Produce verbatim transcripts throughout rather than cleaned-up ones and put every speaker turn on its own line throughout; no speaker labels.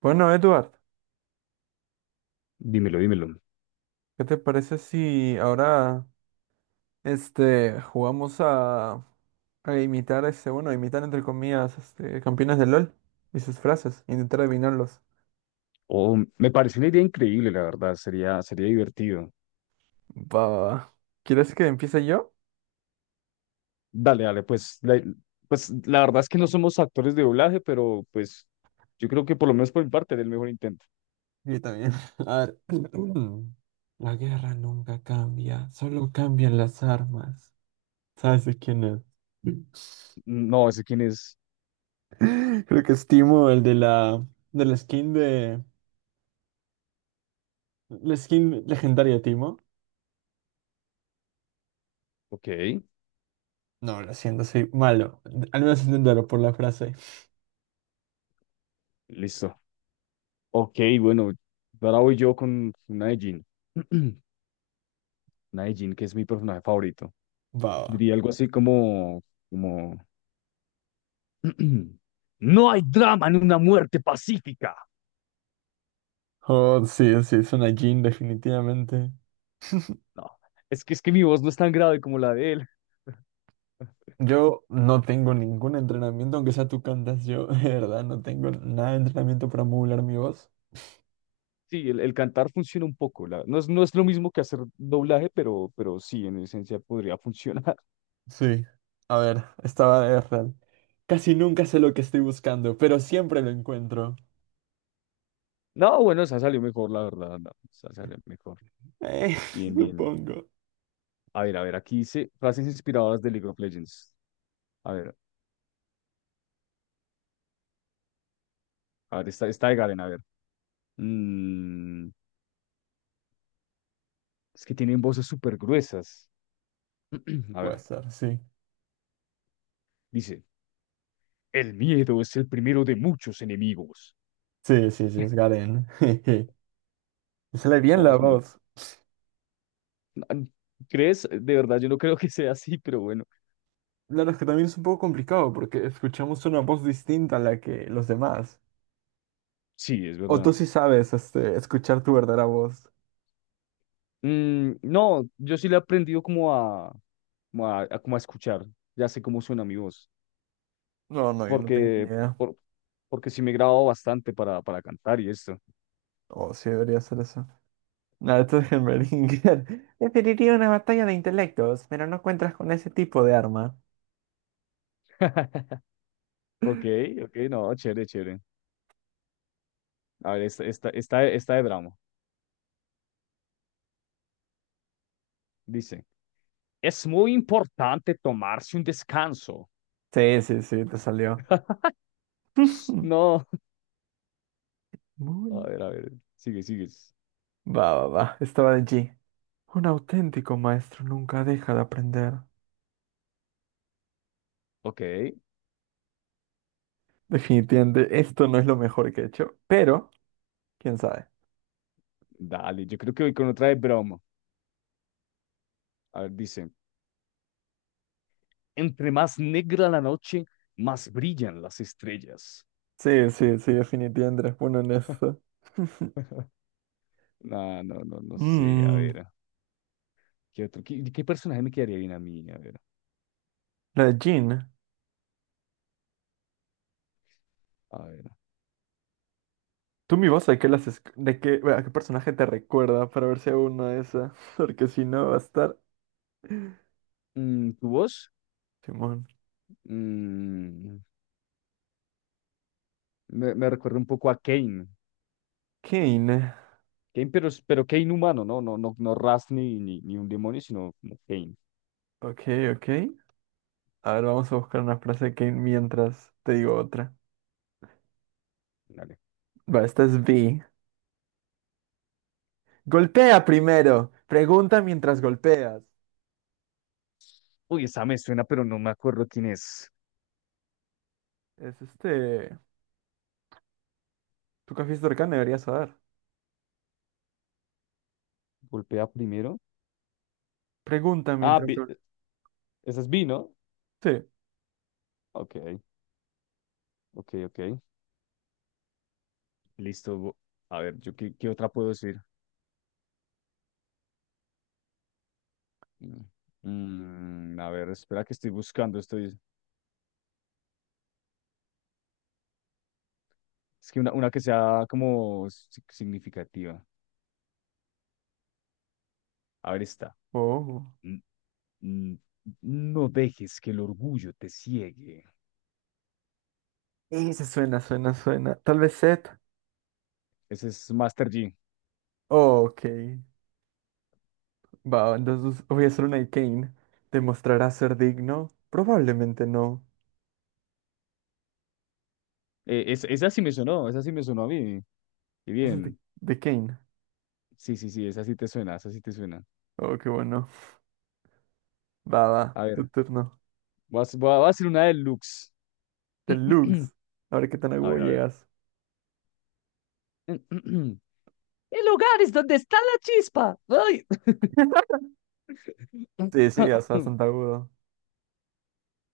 Bueno, Edward,
Dímelo, dímelo.
¿qué te parece si ahora este jugamos a, a imitar este, bueno, a imitar entre comillas, este, campeones de LOL y sus frases, intentar adivinarlos?
Oh, me parece una idea increíble, la verdad. Sería, sería divertido.
Va, va, va. ¿Quieres que empiece yo?
Dale, dale, pues la, pues la verdad es que no somos actores de doblaje, pero pues yo creo que por lo menos por mi parte era el mejor intento.
Yo también. A ver. La guerra nunca cambia, solo cambian las armas. ¿Sabes de quién es?
No, ese quién es.
Creo que es Timo, el de la, de la skin de... La skin legendaria, de Timo.
Ok,
No, lo siento, soy malo. Al menos intentarlo por la frase.
listo. Ok, bueno, ahora voy yo con una de Jean. Una de Jean, que es mi personaje favorito.
Baba.
Diría algo así como, como, no hay drama en una muerte pacífica.
Oh, sí, sí, es una jean, definitivamente.
No, es que es que mi voz no es tan grave como la de él.
Yo no tengo ningún entrenamiento, aunque sea tú cantas, yo de verdad no tengo nada de entrenamiento para modular mi voz.
Sí, el, el cantar funciona un poco. La- no es, no es lo mismo que hacer doblaje, pero, pero sí, en esencia podría funcionar.
Sí. A ver, estaba de real. Casi nunca sé lo que estoy buscando, pero siempre lo encuentro.
No, bueno, esa salió mejor, la verdad. No, esa salió mejor.
Eh,
Bien, bien.
supongo.
A ver, a ver, aquí dice frases inspiradoras de League of Legends. A ver, a ver, está, está de Garen, a ver. Mm, es que tienen voces súper gruesas. A
Puede
ver,
ser, sí.
dice, el miedo es el primero de muchos enemigos.
Sí, sí, sí, es Garen. Me sale bien
No,
la
es muy...
voz.
¿Crees? De verdad, yo no creo que sea así, pero bueno.
Claro, es que también es un poco complicado porque escuchamos una voz distinta a la que los demás.
Sí, es
O tú
verdad.
sí sabes, este, escuchar tu verdadera voz.
Mm, no, yo sí le he aprendido como a, como a, a- como a escuchar, ya sé cómo suena mi voz,
No, no, yo no tengo ni
porque,
idea.
por- porque sí me grabo bastante para, para cantar y esto.
O sí debería ser eso. Nada, esto es en Beringer. Preferiría una batalla de intelectos, pero no cuentas con ese tipo de arma.
Ok, ok, no, chévere, chévere. A ver, esta, esta, esta, esta de Bramo. Dice, es muy importante tomarse un descanso.
Sí, sí, sí, te salió.
Ps, no.
Muy.
a ver, a ver, sigue, sigue.
Va, va, va. Estaba de G. Un auténtico maestro nunca deja de aprender.
Ok,
Definitivamente, esto no es lo mejor que he hecho, pero quién sabe.
dale, yo creo que voy con otra de Bramo. A ver, dice, entre más negra la noche, más brillan las estrellas.
Sí, sí, sí, definitivamente eres bueno en eso.
No, no, no, no sé. A
Mm,
ver, ¿qué otro? ¿Qué, qué personaje me quedaría bien a mí? A ver,
la de Jean.
a ver.
Tú mi voz, ¿de qué las esc- de qué, bueno, ¿a qué personaje te recuerda para ver si hago una de esas? Porque si no va a estar.
Mm, ¿tu voz?
Simón.
Mm, me, me recuerda un poco a Kane.
Kane.
Kane, pero, es- pero Kane humano, ¿no? No, no, no Raz ni, ni, ni un demonio, sino como Kane.
Ok, ok. A ver, vamos a buscar una frase de Kane mientras te digo otra.
Dale.
Va, esta es B. Golpea primero. Pregunta mientras golpeas.
Uy, esa me suena, pero no me acuerdo quién es.
Es este. Tu café de debería deberías saber.
Golpea primero.
Pregunta
Ah,
mientras
Vi-
golpeas.
Esa es Vi, ¿no?
Sí.
Ok, ok, ok. Listo. bo- A ver, yo qué, qué otra puedo decir. Mm, mm, a ver, espera que estoy buscando, estoy. Es que una, una que sea como si- significativa. A ver, esta,
Oh.
N- n- no dejes que el orgullo te ciegue.
Ese suena, suena, suena. Tal vez Seth.
Ese es Master G.
Oh, ok. Va, entonces voy a hacer una de Kane. ¿Demostrará ser digno? Probablemente no.
Eh, es- esa sí me sonó, esa sí me sonó a mí. Y
Ese es de,
bien.
de Kane.
Sí, sí, sí, esa sí te suena, esa sí te suena.
Oh, qué bueno. Va, va.
A
Tu
ver,
turno.
voy a, hac- voy a voy a hacer una deluxe.
Deluxe. A ver qué tan
A
agudo
ver, a ver.
llegas.
El hogar es donde está la chispa. Ay.
Sí, sí, llegas bastante agudo.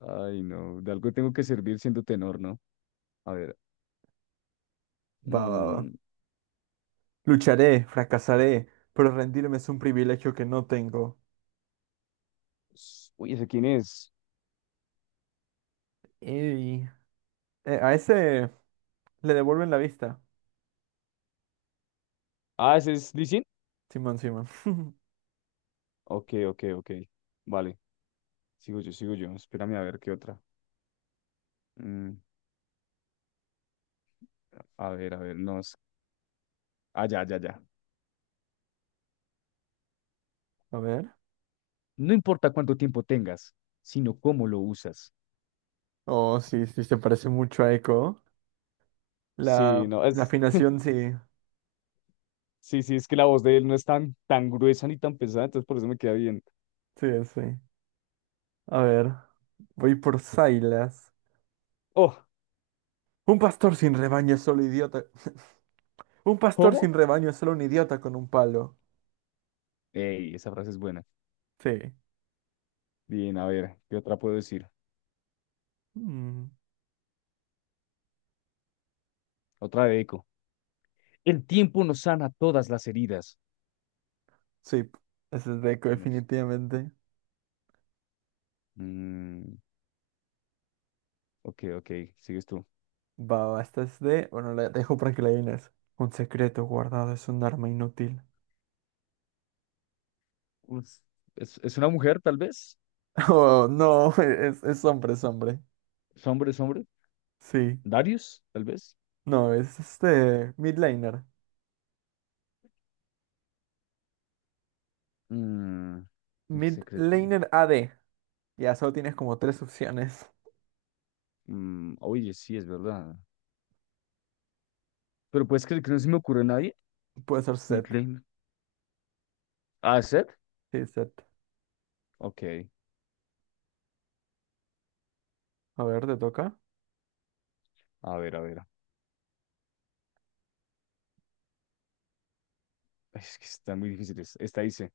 Ay, no, de algo tengo que servir siendo tenor, ¿no? A ver.
Va, va, va.
mm,
Lucharé, fracasaré, pero rendirme es un privilegio que no tengo.
s- Uy, ¿ese quién es?
Ey. Eh, a ese le devuelven la vista.
Ah, ¿ese es Lee Sin?
Simón, Simón.
Ok, ok, ok. Vale, sigo yo, sigo yo. Espérame a ver qué otra. Mm, a ver, a ver, no. es- Ah, ya, ya, ya.
A ver.
No importa cuánto tiempo tengas, sino cómo lo usas.
Oh, sí, sí, se parece mucho a Echo.
Sí,
La,
no,
la
es.
afinación sí,
Sí, sí, es que la voz de él no es tan, tan gruesa ni tan pesada, entonces por eso me queda bien.
sí, sí. A ver, voy por Silas.
Oh,
Un pastor sin rebaño es solo idiota. Un pastor
¿cómo?
sin rebaño es solo un idiota con un palo.
Ey, esa frase es buena.
Sí.
Bien, a ver, ¿qué otra puedo decir?
Mm,
Otra de Eco. El tiempo nos sana todas las heridas.
sí, ese es Deco,
Nos-
definitivamente.
Mm, ok, ok, sigues tú.
Va, va, esta es de. Bueno, la dejo para que la adivines. Un secreto guardado es un arma inútil.
Pues, es, es una mujer, tal vez.
Oh, no, es, es hombre, es hombre.
Es hombre, es hombre.
Sí.
Darius, tal vez.
No, es este. Midlaner.
Mm, un secreto.
Midlaner A D. Ya solo tienes como tres opciones.
Mm, oye, sí, es verdad. Pero puedes creer que no se me ocurre a nadie.
Puede ser Set.
Midlane. Ah, Seth.
Sí, Set.
Ok.
A ver, ¿te toca?
A ver, a ver. Ay, es que están muy difíciles. Esta dice.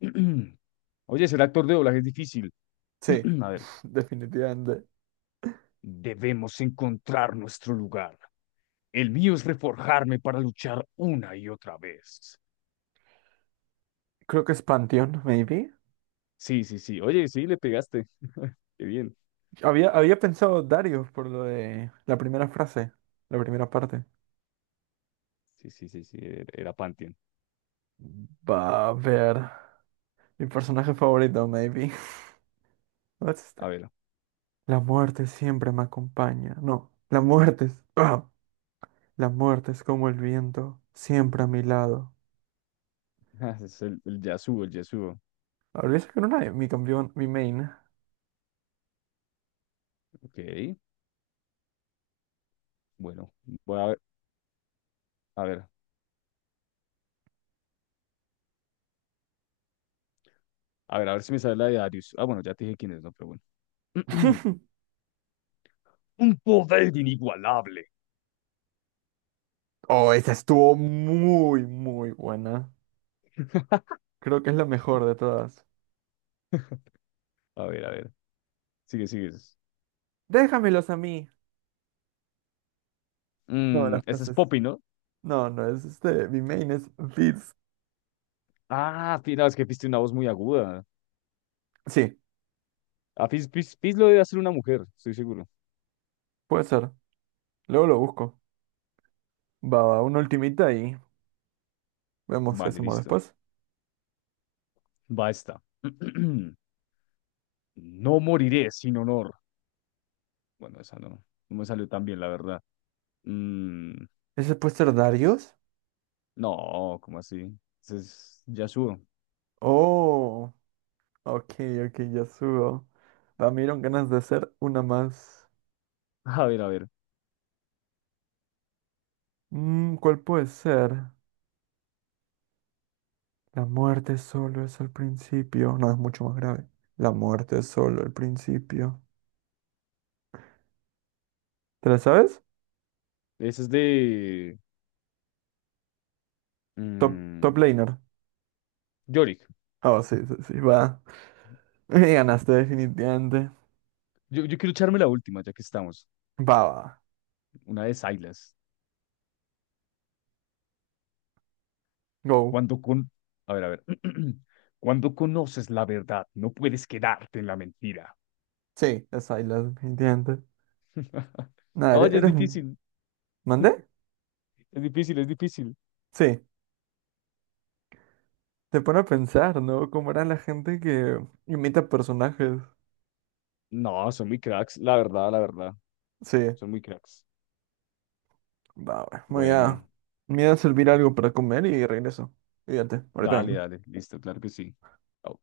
Oye, ser actor de doblaje es difícil.
Sí,
A ver.
definitivamente.
Debemos encontrar nuestro lugar. El mío es reforjarme para luchar una y otra vez.
Creo que es Panteón, maybe.
Sí, sí, sí. Oye, sí, le pegaste. Qué bien.
Había, había pensado Dario por lo de la primera frase, la primera parte.
Sí, sí, sí, sí, er- era Pantheon.
Va a ver. Mi personaje favorito, maybe. What's este?
A ver,
La muerte siempre me acompaña. No, la muerte es. ¡Ah! La muerte es como el viento, siempre a mi lado.
es el, el Yasuo, el Yasuo.
Habría que era una de mi campeón, mi main.
Ok, bueno, voy a ver, a ver, a ver, a ver si me sale la de Darius. Ah, bueno, ya te dije quién es, no, pero bueno. Un poder inigualable.
Oh, esa estuvo muy, muy buena. Creo que es la mejor de todas.
A ver, a ver, sigue, sigue.
Déjamelos a mí. No,
Mm,
las
ese es
frases.
Poppy, ¿no?
No, no, es este. Mi main es this.
Ah, Fizz, no, es que Fizz tiene una voz muy aguda.
Sí,
A Fizz, Fizz- Fizz lo debe hacer una mujer, estoy seguro.
puede ser. Luego lo busco. Va, va, una ultimita y vemos qué
Vale,
hacemos
listo.
después.
Va esta. No moriré sin honor. Bueno, esa no, no me salió tan bien, la verdad. Mm,
¿Ese puede ser Darius?
no, ¿cómo así? Ese es Yasuo.
Oh, ok, ok, ya subo. Va, me dieron ganas de hacer una más.
A ver, a ver.
Mm, ¿cuál puede ser? La muerte solo es el principio. No, es mucho más grave. La muerte es solo el principio. ¿Te la sabes?
Ese es de
Top, top
mm,
laner.
Yorick.
Ah, sí, sí, sí, va. Me ganaste definitivamente.
Yo, yo quiero echarme la última, ya que estamos.
Va, va.
Una de Sylas.
Go.
Cuando con... A ver, a ver. Cuando conoces la verdad, no puedes quedarte en la mentira.
Sí, es Isla, definitivamente. Nada, eres,
Oye, es
eres un-
difícil.
¿Mandé?
Es difícil, es difícil.
Sí. Te pone a pensar, ¿no? Cómo era la gente que imita personajes.
No, son muy cracks, la verdad, la verdad.
Sí.
Son muy cracks.
Va, va. Voy
Bueno,
a... Me voy a servir algo para comer y regreso. Fíjate, ahorita
dale,
vengo.
dale. Listo, claro que sí. Au.